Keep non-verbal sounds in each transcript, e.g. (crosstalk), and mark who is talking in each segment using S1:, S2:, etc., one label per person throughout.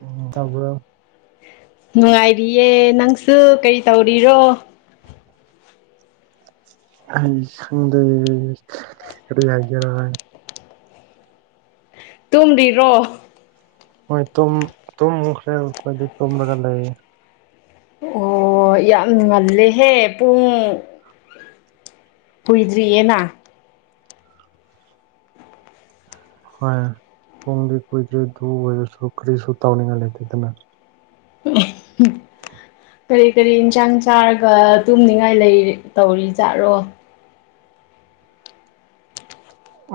S1: ꯎꯝ ꯇꯥꯕ꯭ꯔꯣ
S2: ꯅꯨꯡꯉꯥꯏꯔꯤꯌꯦ ꯅꯪꯁꯨ ꯀꯔꯤ ꯇꯧꯔꯤꯔꯣ (unintelligible)
S1: ꯑꯩꯗ ꯂꯖ (inaudible)
S2: ꯇꯨꯝꯔꯤꯔꯣ
S1: ꯍꯣꯏ ꯇꯨꯝ ꯇꯨꯝꯈ꯭ꯔꯦ ꯈꯣꯏꯗꯤ ꯇꯨꯝꯂꯒ ꯂꯩꯌꯦ
S2: ꯑꯣ ꯌꯥꯝ ꯉꯜꯂꯦꯍꯦ ꯄꯨꯡ ꯀꯨꯏꯗ꯭ꯔꯤꯌꯦꯅ
S1: ꯍꯣꯏ ꯄꯨꯡꯗꯤ ꯀꯨꯏꯗꯔꯤ ꯗꯨ ꯑꯣꯏꯔꯁꯨ ꯀꯔꯤꯁꯨ ꯇꯥꯎꯅꯤꯡꯉꯥꯏ ꯂꯩꯇꯦꯗꯅ
S2: ꯀꯔꯤ ꯀꯔꯤ ꯏꯟꯁꯥꯡ ꯆꯥꯔꯒ ꯇꯨꯝꯅꯤꯡꯉꯥꯏ ꯂꯩꯔꯤ ꯇꯧꯔꯤꯖꯥꯠꯔꯣ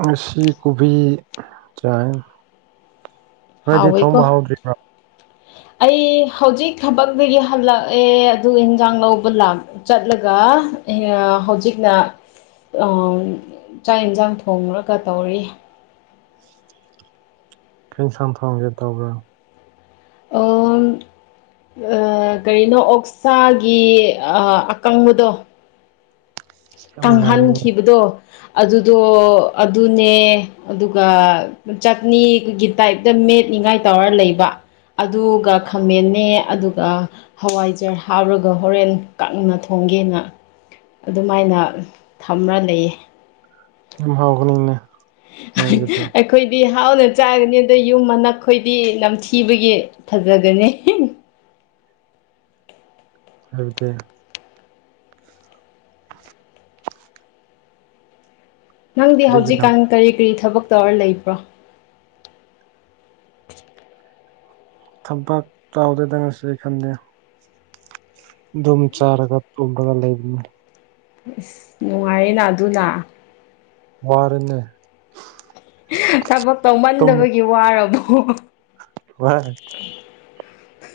S1: ꯉꯁꯤ ꯀꯣꯕꯤ ꯆꯥꯢꯌꯦ
S2: ꯍꯥꯎꯢꯀꯣ ꯑꯩ ꯍꯧꯖꯤꯛ ꯊꯕꯛꯇꯒꯤ ꯍꯜꯂꯛꯑꯦ ꯑꯗꯨꯒ ꯌꯦꯟꯖꯥꯡ ꯂꯧꯕ ꯂꯥꯛ ꯆꯠꯂꯒ ꯑꯩꯅ ꯍꯧꯖꯤꯛꯅ ꯆꯥꯛ ꯌꯦꯟꯁꯥꯡ ꯊꯣꯡꯔꯒ ꯇꯧꯔꯤ
S1: ꯀꯩꯁꯥꯡ ꯊꯣꯡꯒꯦ ꯇꯧꯕ꯭ꯔꯥ
S2: ꯑꯥꯝ ꯀꯔꯤꯅꯣ ꯑꯣꯛꯁꯥꯒꯤ ꯑꯀꯪꯕꯗꯣ
S1: ꯌꯥꯝ ꯅꯨꯡꯉꯥꯏꯔꯦꯅꯦ
S2: ꯀꯪꯍꯟꯈꯤꯕꯗꯣ ꯑꯗꯨꯗꯣ ꯑꯗꯨꯅꯦ ꯑꯗꯨꯒ ꯆꯠꯅꯤꯒꯤ ꯇꯥꯏꯞꯇ ꯃꯦꯠꯅꯤꯡꯉꯥꯏ ꯇꯧꯔ ꯂꯩꯕ ꯑꯗꯨꯒ ꯈꯥꯃꯟꯅꯦ ꯑꯗꯨꯒ ꯍꯋꯥꯏꯖꯔ ꯍꯥꯎꯔꯒ ꯍꯣꯔꯦꯟ ꯀꯪꯅ ꯊꯣꯡꯒꯦꯅ ꯑꯗꯨꯃꯥꯏꯅ ꯊꯝꯃ ꯂꯩꯌꯦ
S1: ꯌꯥꯝ ꯍꯥꯎꯒꯅꯤꯅꯦ ꯅꯣꯏꯒꯤꯗꯤ
S2: (inaudible) ꯑꯩꯈꯣꯏꯗꯤ ꯍꯥꯎꯅ ꯆꯥꯒꯅꯤ ꯑꯗꯩ ꯌꯨꯝ ꯃꯅꯛꯈꯣꯏꯗꯤ ꯅꯝꯊꯤꯕꯒꯤ ꯐꯖꯒꯅꯤ
S1: ꯍꯥꯏꯕꯗꯤ
S2: ꯅꯪꯗꯤ
S1: ꯀꯔꯤꯒꯤꯅꯣ
S2: ꯍꯧꯖꯤꯛꯀꯥꯟ ꯀꯔꯤ ꯀꯔꯤ ꯊꯕꯛ ꯇꯧꯔ ꯂꯩꯕ꯭ꯔꯣ
S1: ꯊꯝꯄꯥꯛ ꯆꯥꯎꯗꯦꯗ ꯉꯁꯤ ꯉꯁꯤ ꯈꯟꯗꯦ ꯑꯗꯨꯝ ꯆꯥꯔꯒ ꯇꯨꯝꯃꯒ ꯂꯩꯕꯅꯦ
S2: ꯑꯁ ꯅꯨꯡꯉꯥꯏꯌꯦꯅ ꯑꯗꯨꯅ
S1: ꯃꯥꯔꯅꯤ
S2: ꯊꯕꯛ ꯇꯧꯃꯟꯗꯕꯒꯤ ꯋꯥꯔꯕꯣ
S1: ꯍ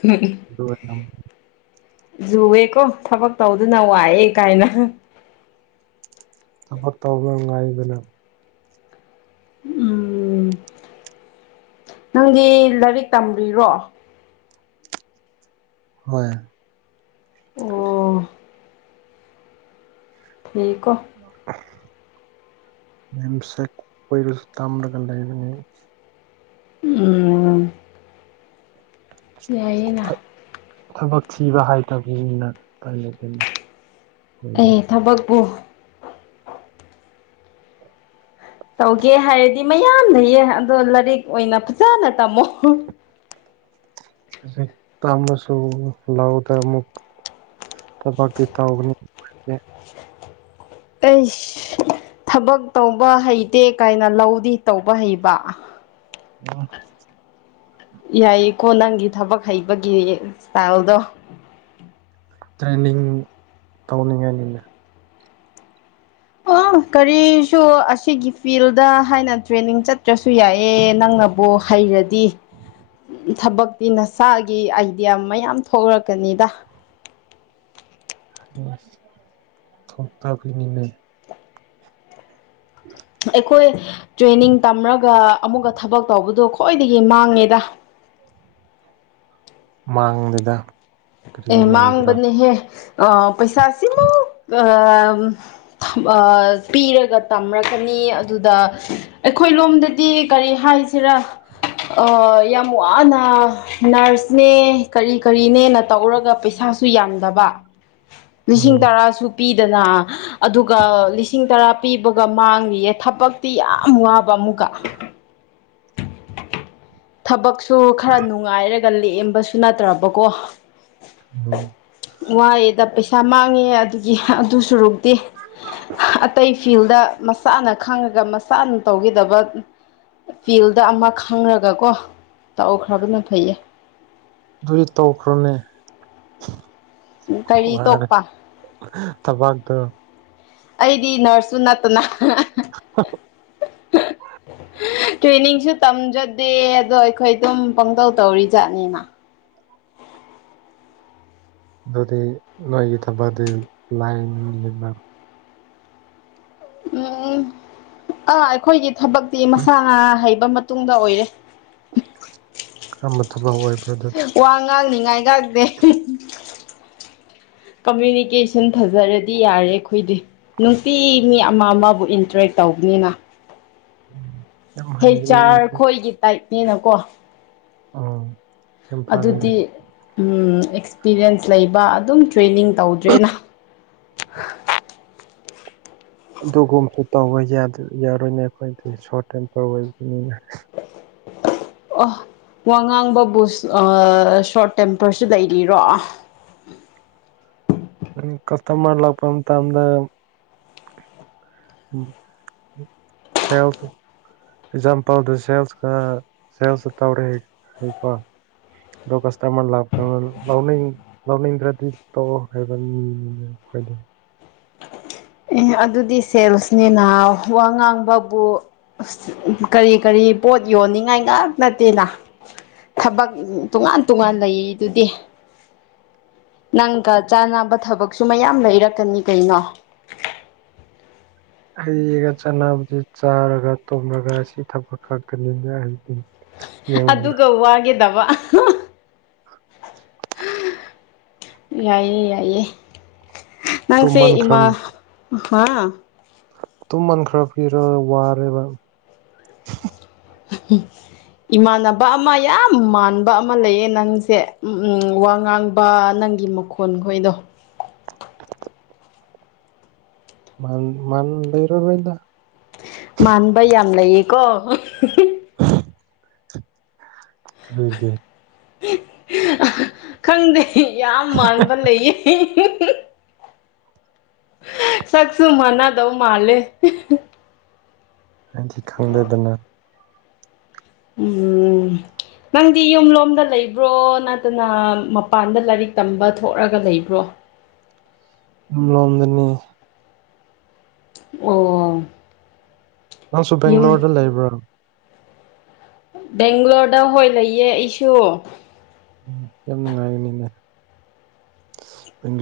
S2: ꯎꯝ
S1: ꯑꯗꯨꯝ
S2: ꯖꯨꯋꯦꯀꯣ ꯊꯕꯛ ꯇꯧꯗꯨꯅ ꯋꯥꯑꯦ ꯀꯥꯏꯅ
S1: ꯊꯕꯛ ꯇꯧꯕ ꯉꯥꯏꯗꯅ
S2: ꯎꯝ ꯅꯪꯒꯤ ꯂꯥꯏꯔꯤꯛ ꯇꯕꯤ꯭ꯔꯣ
S1: ꯍꯣꯏ
S2: ꯑꯣ ꯌꯦꯀꯣ (inaudible)
S1: ꯅꯦꯝꯁꯦꯛ ꯑꯣꯏꯔꯁꯨ ꯇꯝꯂꯒ ꯂꯩꯕꯅꯦ
S2: ꯎꯝ ꯌꯥꯏꯌꯦꯅ
S1: ꯊꯕꯛ ꯊꯤꯕ ꯍꯥꯏꯇꯕꯅꯤꯅ (inaudible) ꯑꯩꯈꯣꯏꯗꯤ
S2: ꯑꯩ ꯊꯕꯛꯄꯨ ꯇꯧꯒꯦ ꯍꯥꯏꯔꯗꯤ ꯃꯌꯥꯝ ꯂꯩꯌꯦ ꯑꯗꯣ ꯂꯥꯏꯔꯤꯛ ꯑꯣꯏꯅ ꯐꯖꯅ ꯇꯝꯃꯣ
S1: ꯍꯧꯖꯤꯛ ꯄꯥꯝꯃꯁꯨ ꯂꯧꯗ ꯑꯃꯨꯛ ꯇꯧꯒꯅꯤ
S2: ꯑꯩꯁ ꯊꯕꯛ ꯇꯧꯕ ꯍꯩꯇꯦ ꯀꯥꯏꯅ ꯂꯧꯗꯤ ꯇꯧꯕ ꯍꯩꯕ
S1: ꯎꯝ
S2: ꯌꯥꯏꯀꯣ ꯅꯪꯒꯤ ꯊꯕꯛ ꯍꯩꯕꯒꯤ ꯁꯇꯥꯏꯜꯗꯣ
S1: ꯇ꯭ꯔꯦꯟꯅꯤꯡ ꯇꯧꯅꯤꯡꯉꯥꯏꯅꯤꯅ
S2: ꯑꯣ ꯀꯔꯤꯁꯨ ꯁꯤꯒꯤ ꯐꯤꯜꯗ ꯍꯥꯏꯅ ꯇ꯭ꯔꯦꯅꯤꯡ ꯆꯠꯇ꯭ꯔꯁꯨ ꯌꯥꯏꯑꯦ ꯅꯪꯅꯕꯨ ꯍꯩꯔꯗꯤ ꯗꯤ ꯊꯕꯛꯇꯤ ꯅꯁꯥꯒꯤ ꯑꯥꯏꯗꯤꯌꯥ ꯃꯌꯥꯝ ꯊꯣꯛꯂꯛꯀꯅꯤꯗ
S1: ꯊꯣꯛꯀꯥ ꯐꯅꯤꯅꯦ (inaudible) (unintelligible)
S2: ꯑꯩꯈꯣꯏ ꯇ꯭ꯔꯦꯅꯤꯡ ꯇꯝꯔꯒ ꯑꯃꯨꯛꯀ ꯊꯕꯛ ꯇꯧꯕꯗꯣ ꯈ꯭ꯋꯥꯏꯗꯒꯤ ꯃꯥꯡꯉꯦꯗ
S1: ꯃꯥꯡꯗꯨꯗ
S2: ꯑꯦ ꯃꯥꯡꯕꯅꯦꯍꯦ ꯑ ꯄꯩꯁꯥꯁꯤꯃꯨꯛ ꯑ ꯄꯤꯔꯒ ꯇꯝꯔꯛꯀꯅꯤ ꯑꯗꯨꯗ ꯑꯩꯈꯣꯏ ꯂꯣꯝꯗꯗꯤ ꯀꯔꯤ ꯍꯥꯏꯁꯤ ꯁꯤꯔ ꯌꯥꯝ ꯋꯥꯅ ꯅꯔꯁꯅꯦ ꯀꯔꯤ ꯀꯔꯤꯅꯦ ꯇꯧꯔꯒ ꯄꯩꯁꯥꯁꯨ ꯌꯥꯝꯗꯕ ꯂꯤꯁꯤꯡ
S1: ꯎꯝ
S2: ꯇꯔꯥꯁꯨ ꯄꯤꯗꯅ ꯑꯗꯨꯒ ꯂꯤꯁꯤꯡ ꯇꯔꯥ ꯄꯤꯕꯒ ꯃꯥꯡꯂꯤꯌꯦ ꯊꯕꯛꯇꯤ ꯌꯥꯝ ꯋꯥꯕ ꯑꯃꯨꯛꯀ ꯊꯕꯛꯁꯨ ꯈꯔ ꯅꯨꯡꯉꯥꯏꯔꯒ ꯂꯦꯛꯑꯝꯕꯁꯨ ꯅꯠꯇ꯭ꯔꯕꯀꯣ
S1: ꯑꯣ
S2: ꯋꯥꯑꯦꯗ ꯄꯩꯁꯥ ꯃꯥꯡꯉꯦ ꯑꯗꯨꯒꯤ ꯑꯗꯨ ꯁꯨꯔꯨꯛꯇꯦ ꯑꯇꯩ ꯐꯤꯜꯗ ꯃꯁꯥꯅ ꯈꯪꯉꯒ ꯃꯁꯥꯅ ꯇꯧꯈꯤꯗꯕ ꯐꯤꯜꯗ ꯑꯃ ꯈꯪꯔꯒꯀꯣ ꯇꯧꯈ꯭ꯔꯕꯅ ꯐꯩꯌꯦ
S1: ꯑꯗꯨꯏ ꯇꯧꯈ꯭ꯔꯣꯅꯦ
S2: ꯀꯔꯤ
S1: ꯋꯥꯔ
S2: ꯇꯣꯛꯄ
S1: ꯊꯕꯥꯇꯣ
S2: ꯑꯩꯗꯤ ꯅꯔꯁꯁꯨ ꯅꯠꯇꯅ
S1: ꯑ (unintelligible) (inaudible)
S2: ꯇ꯭ꯔꯦꯅꯤꯡꯁꯨ ꯇꯝꯖꯗꯦ ꯑꯗꯣ ꯑꯩꯈꯣꯏ ꯑꯗꯨꯝ ꯄꯪꯇꯧ ꯇꯧꯔꯤ ꯖꯥꯠꯅꯦꯃ
S1: ꯑꯗꯨꯗꯤ ꯅꯣꯏꯒꯤ ꯊꯕꯗꯤ ꯂꯥꯏꯟ ꯌꯦꯕ
S2: ꯎꯝ ꯑꯥ ꯑꯩꯈꯣꯏꯒꯤ ꯊꯕꯛꯇꯤ ꯃꯁꯥ ꯉ ꯍꯩꯕ ꯃꯇꯨꯡꯗ ꯑꯣꯏꯔꯦ
S1: ꯀꯔꯝꯕ ꯊꯕꯛ ꯑꯣꯏꯕ
S2: ꯋꯥ ꯉꯥꯡꯅꯤꯉꯥꯏꯒ ꯀꯃꯨꯅꯤꯀꯦꯁꯟ ꯐꯖꯔꯗꯤ ꯌꯥꯔꯦ ꯑꯩꯈꯣꯏꯗꯤ ꯅꯨꯡꯄꯤꯤ ꯃꯤ ꯑꯃ ꯑꯃꯕꯨ ꯏꯟꯇꯔꯦꯛ ꯇꯧꯕꯅꯤꯅ
S1: ꯎꯝ (unintelligible) (inaudible)
S2: ꯍꯦ ꯆꯥꯔ ꯈꯣꯏꯒꯤ ꯇꯥꯏꯞꯅꯤꯅꯀꯣ
S1: ꯑꯣ
S2: ꯑꯗꯨꯗꯤ ꯑꯦꯛꯁꯄꯤꯔꯤꯌꯦꯟꯁ ꯂꯩꯕ ꯑꯗꯨꯝ ꯇ꯭ꯔꯦꯅꯤꯡ ꯇꯧꯗ꯭ꯔꯦꯅ
S1: (unintelligible) ꯑꯗꯨꯒꯨꯝꯕꯁꯨ ꯇꯧꯕ ꯌꯥꯔꯣꯏꯅꯦ ꯑꯩꯈꯣꯏꯗꯤ ꯁꯣꯔ꯭ꯇ ꯇꯥꯝꯄꯔ ꯑꯣꯏꯕꯅꯤꯅ
S2: ꯑꯣ ꯋꯥ ꯉꯥꯡꯕꯕꯨꯁ ꯁꯣꯔꯠ ꯇꯦꯝꯄꯔꯁꯨ ꯂꯩꯔꯤꯔꯣ
S1: ꯀꯁꯇꯃꯔ ꯂꯥꯛꯄ ꯃꯇꯝꯗ ꯎꯝ ꯁꯦꯜ꯭ꯁ ꯑꯦꯛꯖꯥꯝꯄꯜꯗ ꯁꯦꯜꯁꯀ ꯁꯦꯜꯁ ꯇꯧꯔꯦꯀꯣ ꯗꯀꯥꯁꯇꯥ ꯃꯥꯟ ꯂ ꯂꯥꯎꯅ ꯂꯧꯅꯤꯡꯗ꯭ꯔꯗꯤ ꯇꯧ ꯍꯥꯏꯕ ꯃꯤꯅꯦ ꯑꯩꯈꯣꯏꯗ
S2: ꯑꯦ ꯑꯗꯨꯗꯤ ꯁꯦꯜꯁꯅꯤꯅꯍ ꯋꯥ ꯉꯥꯡꯕꯕꯨ ꯑ ꯀꯔꯤ ꯀꯔꯤ ꯄꯣꯠ ꯌꯣꯟꯅꯤꯡꯉꯥꯏ ꯉꯥꯛ ꯅꯠꯇꯦꯅ ꯊꯕꯛ ꯇꯣꯉꯥꯟ ꯇꯣꯉꯥꯟ ꯂꯩ ꯑꯗꯨꯗꯤ ꯅꯪꯒ ꯆꯥꯅꯕ ꯊꯕꯛꯁꯨ ꯃꯌꯥꯝ ꯂꯩꯔꯛꯀꯅꯤ ꯀꯩꯅꯣ
S1: ꯍꯩꯒ ꯆꯥꯅꯕꯗꯨ ꯆꯥꯔꯒ ꯇꯨꯝꯂꯒ ꯁꯤ ꯊꯕꯛ ꯈꯛꯇꯅꯤꯅꯦ ꯑꯩꯗꯤꯅꯤ
S2: ꯑꯗꯨꯒ ꯋꯥꯒꯗꯕ
S1: (unintelligible)
S2: ꯌꯥꯏꯌꯦ ꯌꯥꯏꯌꯦ ꯅꯪꯁꯦ
S1: ꯇꯨꯝꯃꯟꯈ꯭ꯔ
S2: ꯏꯃꯥ ꯍꯥꯥ
S1: ꯇꯨꯝꯃꯟ ꯈꯔ ꯄꯤꯔ ꯋꯥꯔꯦꯕ
S2: (unintelligible) ꯏꯃꯥꯟꯅꯕ ꯑꯃ ꯌꯥꯝ ꯃꯥꯟꯕ ꯑꯃ ꯂꯩꯌꯦ ꯅꯪꯁꯦ ꯎ ꯋꯥ ꯉꯥꯡꯕ ꯅꯪꯒꯤ ꯈꯣꯟ ꯈꯣꯏꯗꯣ
S1: ꯃ ꯃꯥꯟ ꯂꯩꯩꯔ ꯑꯣꯏꯗ
S2: ꯃꯥꯟꯕ ꯌꯥꯝ ꯂꯩꯌꯦꯀꯣ (unintelligible)
S1: (unintelligible) ꯀꯔꯤꯒꯤ
S2: ꯈꯪꯗꯦ ꯌꯥꯝ ꯃꯥꯟꯕ ꯂꯩꯌꯦ ꯁꯛꯁꯨ ꯃꯅꯥꯗꯧ ꯃꯥꯂꯦ
S1: ꯍꯥꯏꯗꯤ ꯈꯪꯗꯗꯅ
S2: ꯎꯝ ꯅꯪꯗꯤ ꯌꯨꯝꯂꯣꯝꯗ ꯂꯩꯕ꯭ꯔꯣ ꯅꯠꯇꯅ ꯃꯄꯥꯟꯗ ꯂꯥꯏꯔꯤꯛ ꯇꯝꯕ ꯊꯣꯛꯂꯒ ꯂꯩꯕ꯭ꯔꯣ
S1: ꯌꯨꯝꯂꯣꯝꯗꯅꯤ
S2: ꯑꯣ
S1: ꯅꯪꯁꯨꯨ
S2: ꯌꯨꯝ
S1: ꯕꯦꯡꯒ꯭ꯂꯣꯔꯗ ꯂꯩꯕ꯭ꯔꯣ
S2: ꯕꯦꯡꯒ꯭ꯂꯣꯔꯗ ꯍꯣꯏ ꯂꯩꯌꯦ ꯑꯩꯁꯨ
S1: ꯎꯝ ꯌꯥꯝ ꯅꯨꯡꯉꯥꯏꯒꯅꯤꯅꯦ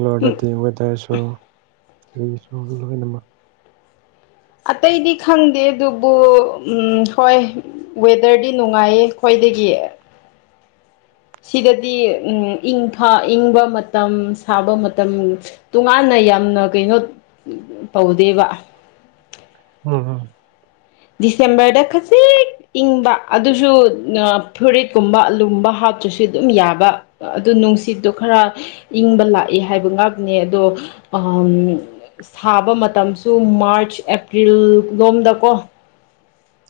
S1: ꯋꯥꯔꯗ
S2: ꯎꯝ
S1: ꯇꯉ ꯇꯔꯁꯨꯁꯨ
S2: ꯑꯇꯩꯗꯤ ꯈꯪꯗꯦ ꯑꯗꯨꯕꯨ ꯍꯣꯏ ꯋꯦꯗꯔꯗꯤ ꯅꯨꯡꯉꯥꯏꯌꯦ ꯈꯣꯏꯗꯒꯤ ꯁꯤꯗꯗꯤ ꯏꯪ ꯏꯪꯕ ꯃꯇꯝ ꯁꯥꯕ ꯃꯇꯝ ꯇꯣꯉꯥꯟꯅ ꯌꯥꯝꯅ ꯀꯩꯅꯣ ꯇꯧꯗꯦꯕ
S1: ꯎꯝ
S2: ꯗꯤꯁꯦꯝꯕꯔꯗ ꯈꯖꯤꯛ ꯏꯪꯕ ꯑꯗꯨꯁꯨ ꯐꯨꯔꯤꯠꯀꯨꯝꯕ ꯑꯂꯨꯝꯕ ꯍꯥ ꯨꯁꯨ ꯑꯗꯨꯝ ꯌꯥꯕ ꯑꯗꯨ ꯅꯨꯡꯁꯤꯠꯇꯣ ꯈꯔ ꯏꯪꯕ ꯂꯥꯛꯏ ꯍꯥꯏꯕ ꯉꯥꯛꯅꯦ ꯑꯗꯣ ꯎ ꯁꯥꯕ ꯃꯇꯝꯁꯨ ꯃꯥ꯭ꯔꯁ ꯑꯦꯄ꯭ꯔꯤꯜ ꯂꯣꯝꯗꯀꯣ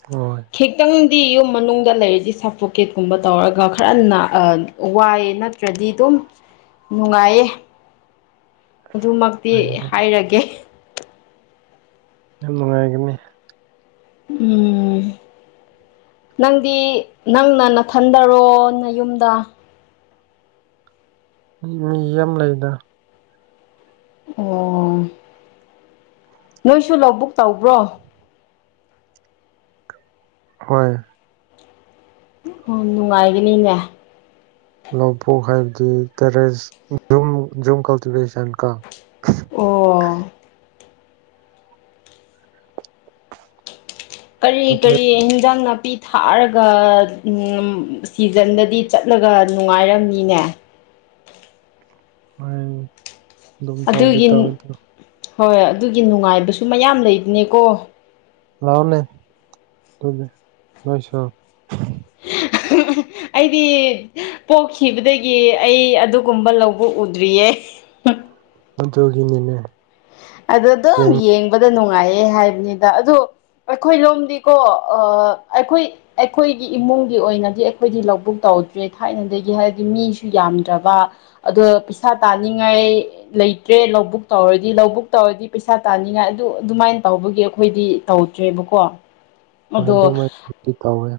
S1: ꯍꯣꯏ
S2: ꯈꯤꯇꯪꯗꯤ ꯌꯨꯝ ꯃꯅꯨꯡꯗ ꯂꯩꯔꯤꯗꯤ ꯁꯥꯄꯣꯀꯦꯠꯀꯨꯝꯕ ꯇꯧꯔꯒ ꯈꯔ ꯋꯥꯏ ꯅꯠꯇ꯭ꯔꯗꯤ ꯑꯗꯨꯝ ꯅꯨꯡꯉꯥꯏꯌꯦ ꯑꯗꯨꯃꯛꯇꯤ
S1: ꯍꯣꯏ
S2: ꯍꯥꯏꯔꯒꯦ
S1: ꯌꯥꯝ ꯅꯨꯡꯉꯥꯏꯒꯅꯤ
S2: ꯎꯝ ꯅꯪꯗꯤ ꯅꯪꯅ ꯅꯊꯟꯗꯔꯣꯅ ꯌꯨꯝꯗ
S1: ꯃꯤ ꯌꯝ ꯂꯩꯗ
S2: ꯑꯣ.. ꯅꯣꯏꯁꯨ ꯂꯧꯕꯕꯨꯛ ꯇꯧꯕ꯭ꯔꯣ
S1: ꯍꯣꯏ
S2: ꯎ ꯅꯨꯡꯉꯥꯏꯒꯅꯤꯅꯦ
S1: ꯂꯄꯣꯛ ꯍꯥꯏꯕꯗꯤ ꯇꯦꯔꯦꯁ ꯨꯝ ꯖꯨꯝ ꯀꯜꯇꯤꯚꯦꯁꯟ ꯀ
S2: ꯑꯣ ꯀꯔꯤ
S1: ꯃꯇꯩ
S2: ꯀꯔꯤ ꯍꯤꯟꯖꯥꯡ ꯅꯥꯄꯤ ꯊꯥꯔꯒ ꯁꯤꯖꯟꯗꯗꯤ ꯆꯠꯂꯒ ꯅꯨꯡꯉꯥꯏꯔꯝꯅꯤꯅꯦ
S1: ꯍꯣꯏ ꯑꯗꯨꯝ ꯇꯧꯕꯗꯤ
S2: ꯑꯗꯨꯒꯤ
S1: ꯇꯧꯋꯦ ꯑꯗꯨ
S2: ꯍꯣꯏ ꯑꯗꯨꯒꯤ ꯅꯨꯡꯉꯥꯏꯕꯁꯨ ꯃꯌꯥꯝ ꯂꯩꯗꯨꯅꯦꯀꯣ
S1: ꯂꯑꯣꯅꯦ ꯑꯗꯄꯗꯤ ꯂꯣꯏꯁ
S2: (unintelligible) (inaudible) ꯑꯩꯗꯤ ꯄꯣꯛꯈꯤꯕꯗꯒꯤ ꯑꯩ ꯑꯗꯨꯒꯨꯝꯕ ꯂꯧꯕ ꯎꯗ꯭ꯔꯤꯌꯦ
S1: ꯃꯗꯨꯒꯤꯅꯤꯅꯦ
S2: ꯑꯗ ꯑꯗꯨꯝ ꯌꯦꯡꯕꯗ ꯅꯨꯡꯉꯥꯏꯌꯦ ꯍꯥꯏꯕꯅꯤꯗ ꯑꯗ ꯨ ꯑꯩꯈꯣꯏ ꯂꯣꯝꯗꯤꯀꯣ ꯑꯩꯈꯣꯏ ꯑꯩꯈꯣꯏꯒꯤ ꯏꯃꯨꯡꯒꯤ ꯑꯣꯏꯅꯗꯤ ꯑꯩꯈꯣꯏꯗꯤ ꯂꯧꯕꯨꯛ ꯇꯧꯗ꯭ꯔꯦ ꯊꯥꯏꯅꯗꯒꯤ ꯍꯥꯏꯔꯗꯤ ꯃꯤꯁꯨ ꯌꯥꯝꯗ꯭ꯔꯕ ꯑꯗꯣ ꯄꯩꯁꯥ ꯇꯥꯟꯅꯤꯡꯉꯥꯏ ꯂꯩꯇ꯭ꯔꯦ ꯂꯧꯕꯨꯛ ꯇꯧꯔꯗꯤ ꯂꯧꯕꯨꯛ ꯇꯧꯔꯗꯤ ꯄꯩꯁꯥ ꯇꯥꯅꯤꯡꯉꯥꯏ ꯑꯗꯨ ꯑꯗꯨꯃꯥꯏꯅ ꯇꯧꯕꯒꯤ ꯑꯩꯈꯣꯏꯗꯤ ꯇꯧꯗ꯭ꯔꯦꯕꯀꯣ
S1: ꯍꯣꯏ
S2: ꯑꯗꯣ
S1: ꯑꯗꯨꯃꯥꯏꯅꯗꯤ ꯇꯧꯋꯦ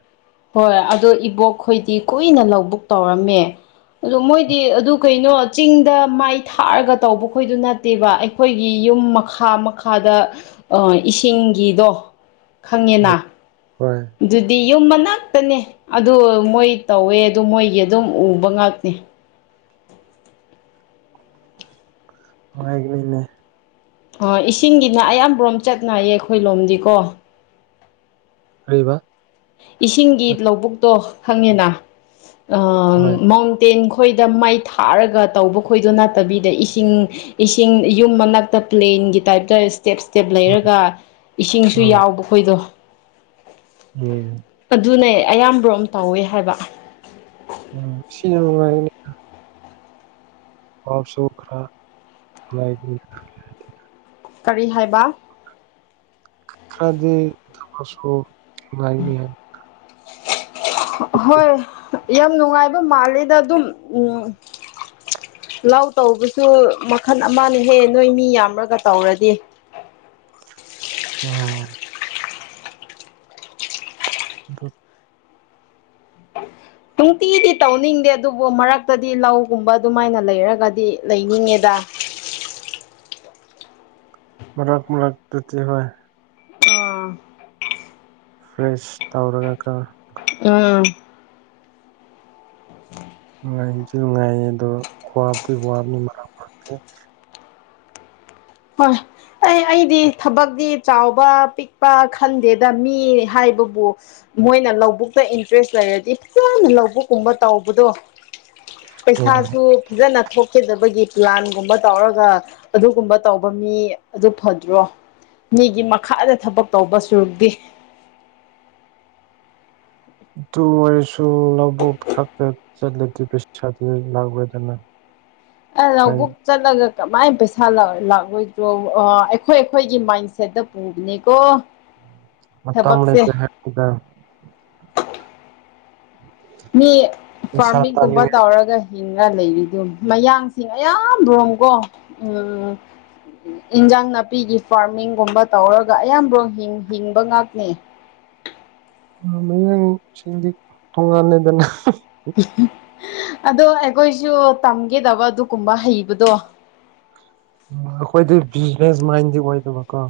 S2: ꯍꯣꯏ ꯑꯗꯣ ꯏꯕꯣꯛꯈꯣꯏꯗꯤ ꯀꯨꯏꯅ ꯂꯧꯕꯨꯛ ꯇꯧꯔꯝꯃꯦ ꯑꯗꯣ ꯃꯣꯏꯗꯤ ꯑꯗꯨ ꯀꯩꯅꯣ ꯆꯤꯡꯗ ꯃꯥꯏ ꯊꯥꯔꯒ ꯇꯧꯕꯈꯣꯏꯗꯨ ꯅꯠꯇꯦꯕ ꯑꯩꯈꯣꯏ ꯑꯩꯈꯣꯏꯒꯤ ꯌꯨꯝ ꯃꯈꯥ ꯃꯈꯥꯗ ꯏꯁꯤꯡꯒꯤꯗꯣ ꯈꯪꯉꯦꯅ
S1: ꯍꯣꯏ
S2: ꯑꯗꯨꯗꯤ ꯌꯨꯝ ꯃꯅꯥꯛꯇꯅꯦ ꯑꯗꯨ ꯃꯣꯏ ꯇꯧꯋꯦ ꯑꯗꯨ ꯃꯣꯏꯒꯤ ꯑꯗꯨꯝ ꯎꯕ ꯉꯥꯛꯅꯤ
S1: ꯅꯨꯡꯉꯥꯏꯒꯅꯤꯅꯦ
S2: ꯏꯁꯤꯡꯒꯤꯅ ꯑꯌꯥꯝꯕ꯭ꯔꯣꯝ ꯆꯠꯅꯩꯌꯦ ꯑꯩꯈꯣꯏ ꯂꯣꯝꯗꯤꯀꯣ
S1: ꯀꯩꯕ
S2: ꯏꯁꯤꯡꯒꯤ ꯂꯧꯕꯨꯛꯇꯣ ꯈꯪꯉꯦꯅ ꯑꯥ
S1: ꯍꯣꯏ
S2: ꯃꯥꯎꯟ ꯇꯦꯟ ꯈꯣꯏꯗ ꯃꯩ ꯊꯥꯔꯒ ꯇꯧꯕ ꯈꯣꯏꯗꯣ ꯅꯠꯇꯕꯤꯗ ꯏꯁꯤꯡ ꯏꯁꯤꯡ ꯌꯨꯝ ꯃꯅꯥꯛꯇ ꯄ꯭ꯂꯦꯟꯒꯤ ꯇꯥꯏꯞꯇ ꯁ꯭ꯇꯦꯞ ꯁ꯭ꯇꯦꯞ
S1: ꯍꯣꯏ
S2: ꯂꯩꯔꯒ ꯏꯁꯤꯡꯁꯨ
S1: ꯎꯝ
S2: ꯌꯥꯎꯕ ꯈꯣꯏꯗꯣ
S1: ꯎꯝ
S2: ꯑꯗꯨꯅꯦ ꯑꯌꯥꯝꯕ꯭ꯔꯣꯝ ꯇꯧꯋꯦ ꯍꯥꯏꯕ
S1: ꯎꯝ ꯁꯤꯅ ꯅꯨꯡꯉꯥꯏꯒꯅꯤ ꯋꯔꯁꯨ ꯈꯔꯥ ꯅꯨꯡꯉꯥꯏꯕꯅꯦ
S2: ꯀꯔꯤ ꯍꯥꯏꯕ
S1: ꯈꯪꯗꯦ ꯊꯕꯛꯁꯨ ꯅꯨꯡꯉꯏꯅꯤ ꯍꯥꯏ
S2: ꯍꯣꯏ ꯌꯥꯝ ꯅꯨꯡꯉꯥꯏꯕ ꯃꯥꯜꯂꯦꯗ ꯑꯗꯨꯝ ꯎꯝ ꯂꯥꯎ ꯇꯧꯕꯁꯨ ꯃꯈꯜ ꯑꯃꯅ ꯍꯦꯛ ꯅꯣꯏ ꯃꯤ ꯌꯥꯝꯃꯒ ꯇꯧꯔꯗꯤ
S1: ꯎꯝ ꯑꯗꯣ
S2: (inaudible) ꯅꯨꯡꯇꯤꯗꯤ ꯇꯧꯅꯤꯡꯗꯦ ꯑꯗꯨꯕꯨ ꯃꯔꯛꯇꯗꯤ ꯂꯧꯒꯨꯝꯕ ꯑꯗꯨꯃꯥꯏꯅ ꯂꯩꯔꯒꯗꯤ ꯂꯩꯅꯤꯡꯉꯦꯗ
S1: ꯃꯔꯥꯛ ꯃꯣꯔꯥꯛ ꯇꯇ ꯍ
S2: ꯑꯥ
S1: ꯐ꯭ꯔꯦꯁ ꯇꯧꯔꯗꯀ
S2: ꯎꯝ (inaudible)
S1: ꯅꯨꯡꯉꯥꯏꯁꯨ ꯅꯨꯡꯉꯥꯏꯌꯦ ꯑꯗꯣ ꯈ꯭ꯕꯗꯤ ꯋꯥꯕꯅꯤ ꯃꯔꯛ ꯃꯔꯛꯇꯦ
S2: ꯍꯣꯏ ꯑꯦ ꯑꯩꯗꯤ ꯊꯕꯛꯇꯤ ꯆꯥꯎꯕ ꯄꯤꯛꯄ ꯈꯟꯗꯦꯗ ꯃꯤ ꯍꯥꯏꯕꯕꯨ ꯃꯣꯏꯅ ꯂꯧꯕꯨꯛꯇ ꯏꯟꯇꯔꯦꯁ ꯂꯩꯔꯗꯤ ꯐꯖꯅ ꯂꯧꯕꯨꯛꯀꯨꯝꯕ ꯇꯧꯕꯗꯣ
S1: ꯑꯗꯨ
S2: ꯄꯩꯁꯥꯁꯨ ꯐꯖꯅ ꯊꯣꯛꯀꯗꯕꯒꯤ ꯄ꯭ꯂꯥꯟꯒꯨꯝꯕ ꯇꯧꯔꯒ ꯑꯗꯨꯒꯨꯝꯕ ꯇꯧꯕ ꯃꯤ ꯑꯗꯨ ꯐꯗ꯭ꯔꯣ ꯃꯤꯒꯤ ꯃꯈꯥꯗ ꯊꯕꯛ ꯇꯧꯕ ꯁꯔꯨꯛꯄꯨꯘꯤ
S1: ꯑꯘꯨ ꯑꯣꯏꯔꯁꯨ ꯂꯧꯕꯨꯛ ꯈꯛꯇꯥ ꯆꯠꯂ ꯘꯤ ꯄꯩꯁꯗꯤ ꯂꯥꯛꯑꯣꯏꯗꯅ
S2: ꯑ ꯂꯧꯕꯨꯛ ꯆꯠꯂꯒ ꯀꯃꯥꯏꯅ ꯄꯩꯁꯥ ꯂꯥꯛꯂꯣꯏꯗ꯭ꯔꯣ ꯑꯩꯈꯣꯏ ꯑꯩꯈꯣꯏꯒꯤ ꯃꯥꯏꯟꯁꯦꯠꯇ ꯄꯨꯕꯅꯦꯀꯣ
S1: ꯃꯇꯝ
S2: ꯊꯕꯛꯁꯦ
S1: ꯂꯩꯇꯦ ꯍꯥꯏꯕꯅꯤꯘ
S2: ꯃꯤ ꯐꯥꯔꯃꯤꯡꯒꯨꯝꯕ
S1: ꯇꯥꯅꯤꯡꯉꯥꯏ
S2: ꯇꯧꯔꯒ ꯍꯤꯡꯉ ꯂꯩꯔꯤꯗꯨ ꯃꯌꯥꯡꯁꯤꯡ ꯑꯌꯥꯝꯕ꯭ꯔꯣꯝꯀꯣ ꯎꯝ ꯎꯝ ꯏꯟꯖꯥꯡ ꯅꯥꯄꯤꯒꯤ ꯐꯥꯔꯃꯤꯡꯒꯨꯝꯕ ꯇꯧꯔꯒ ꯑꯌꯥꯝꯕꯣ ꯍꯤꯡꯕ ꯉꯥꯛꯅꯤ
S1: ꯃꯌꯦꯡ ꯁꯤꯗꯤ ꯇꯣꯉꯥꯟꯅꯗꯅ
S2: ꯑꯗꯣ ꯑꯩꯈꯣꯏꯁꯨ ꯇꯝꯒꯦꯗꯕ ꯑꯗꯨꯒꯨꯝꯕ ꯍꯩꯕꯗꯣ
S1: ꯎ ꯑꯩꯈꯣꯏꯗꯤ ꯕꯤꯖꯤꯅꯦꯁ ꯃꯥꯏꯟꯗꯤ ꯑꯣꯏꯗꯕꯀꯣ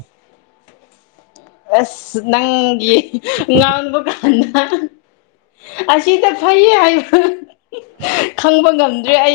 S2: ꯑꯁ ꯅꯪꯒꯤ ꯉꯥꯡꯕꯒ ꯑꯁꯤꯗ ꯐꯩꯌꯦ ꯍꯥꯏꯕ ꯈꯪꯕ ꯉꯝ ꯑꯗꯨ ꯑꯩ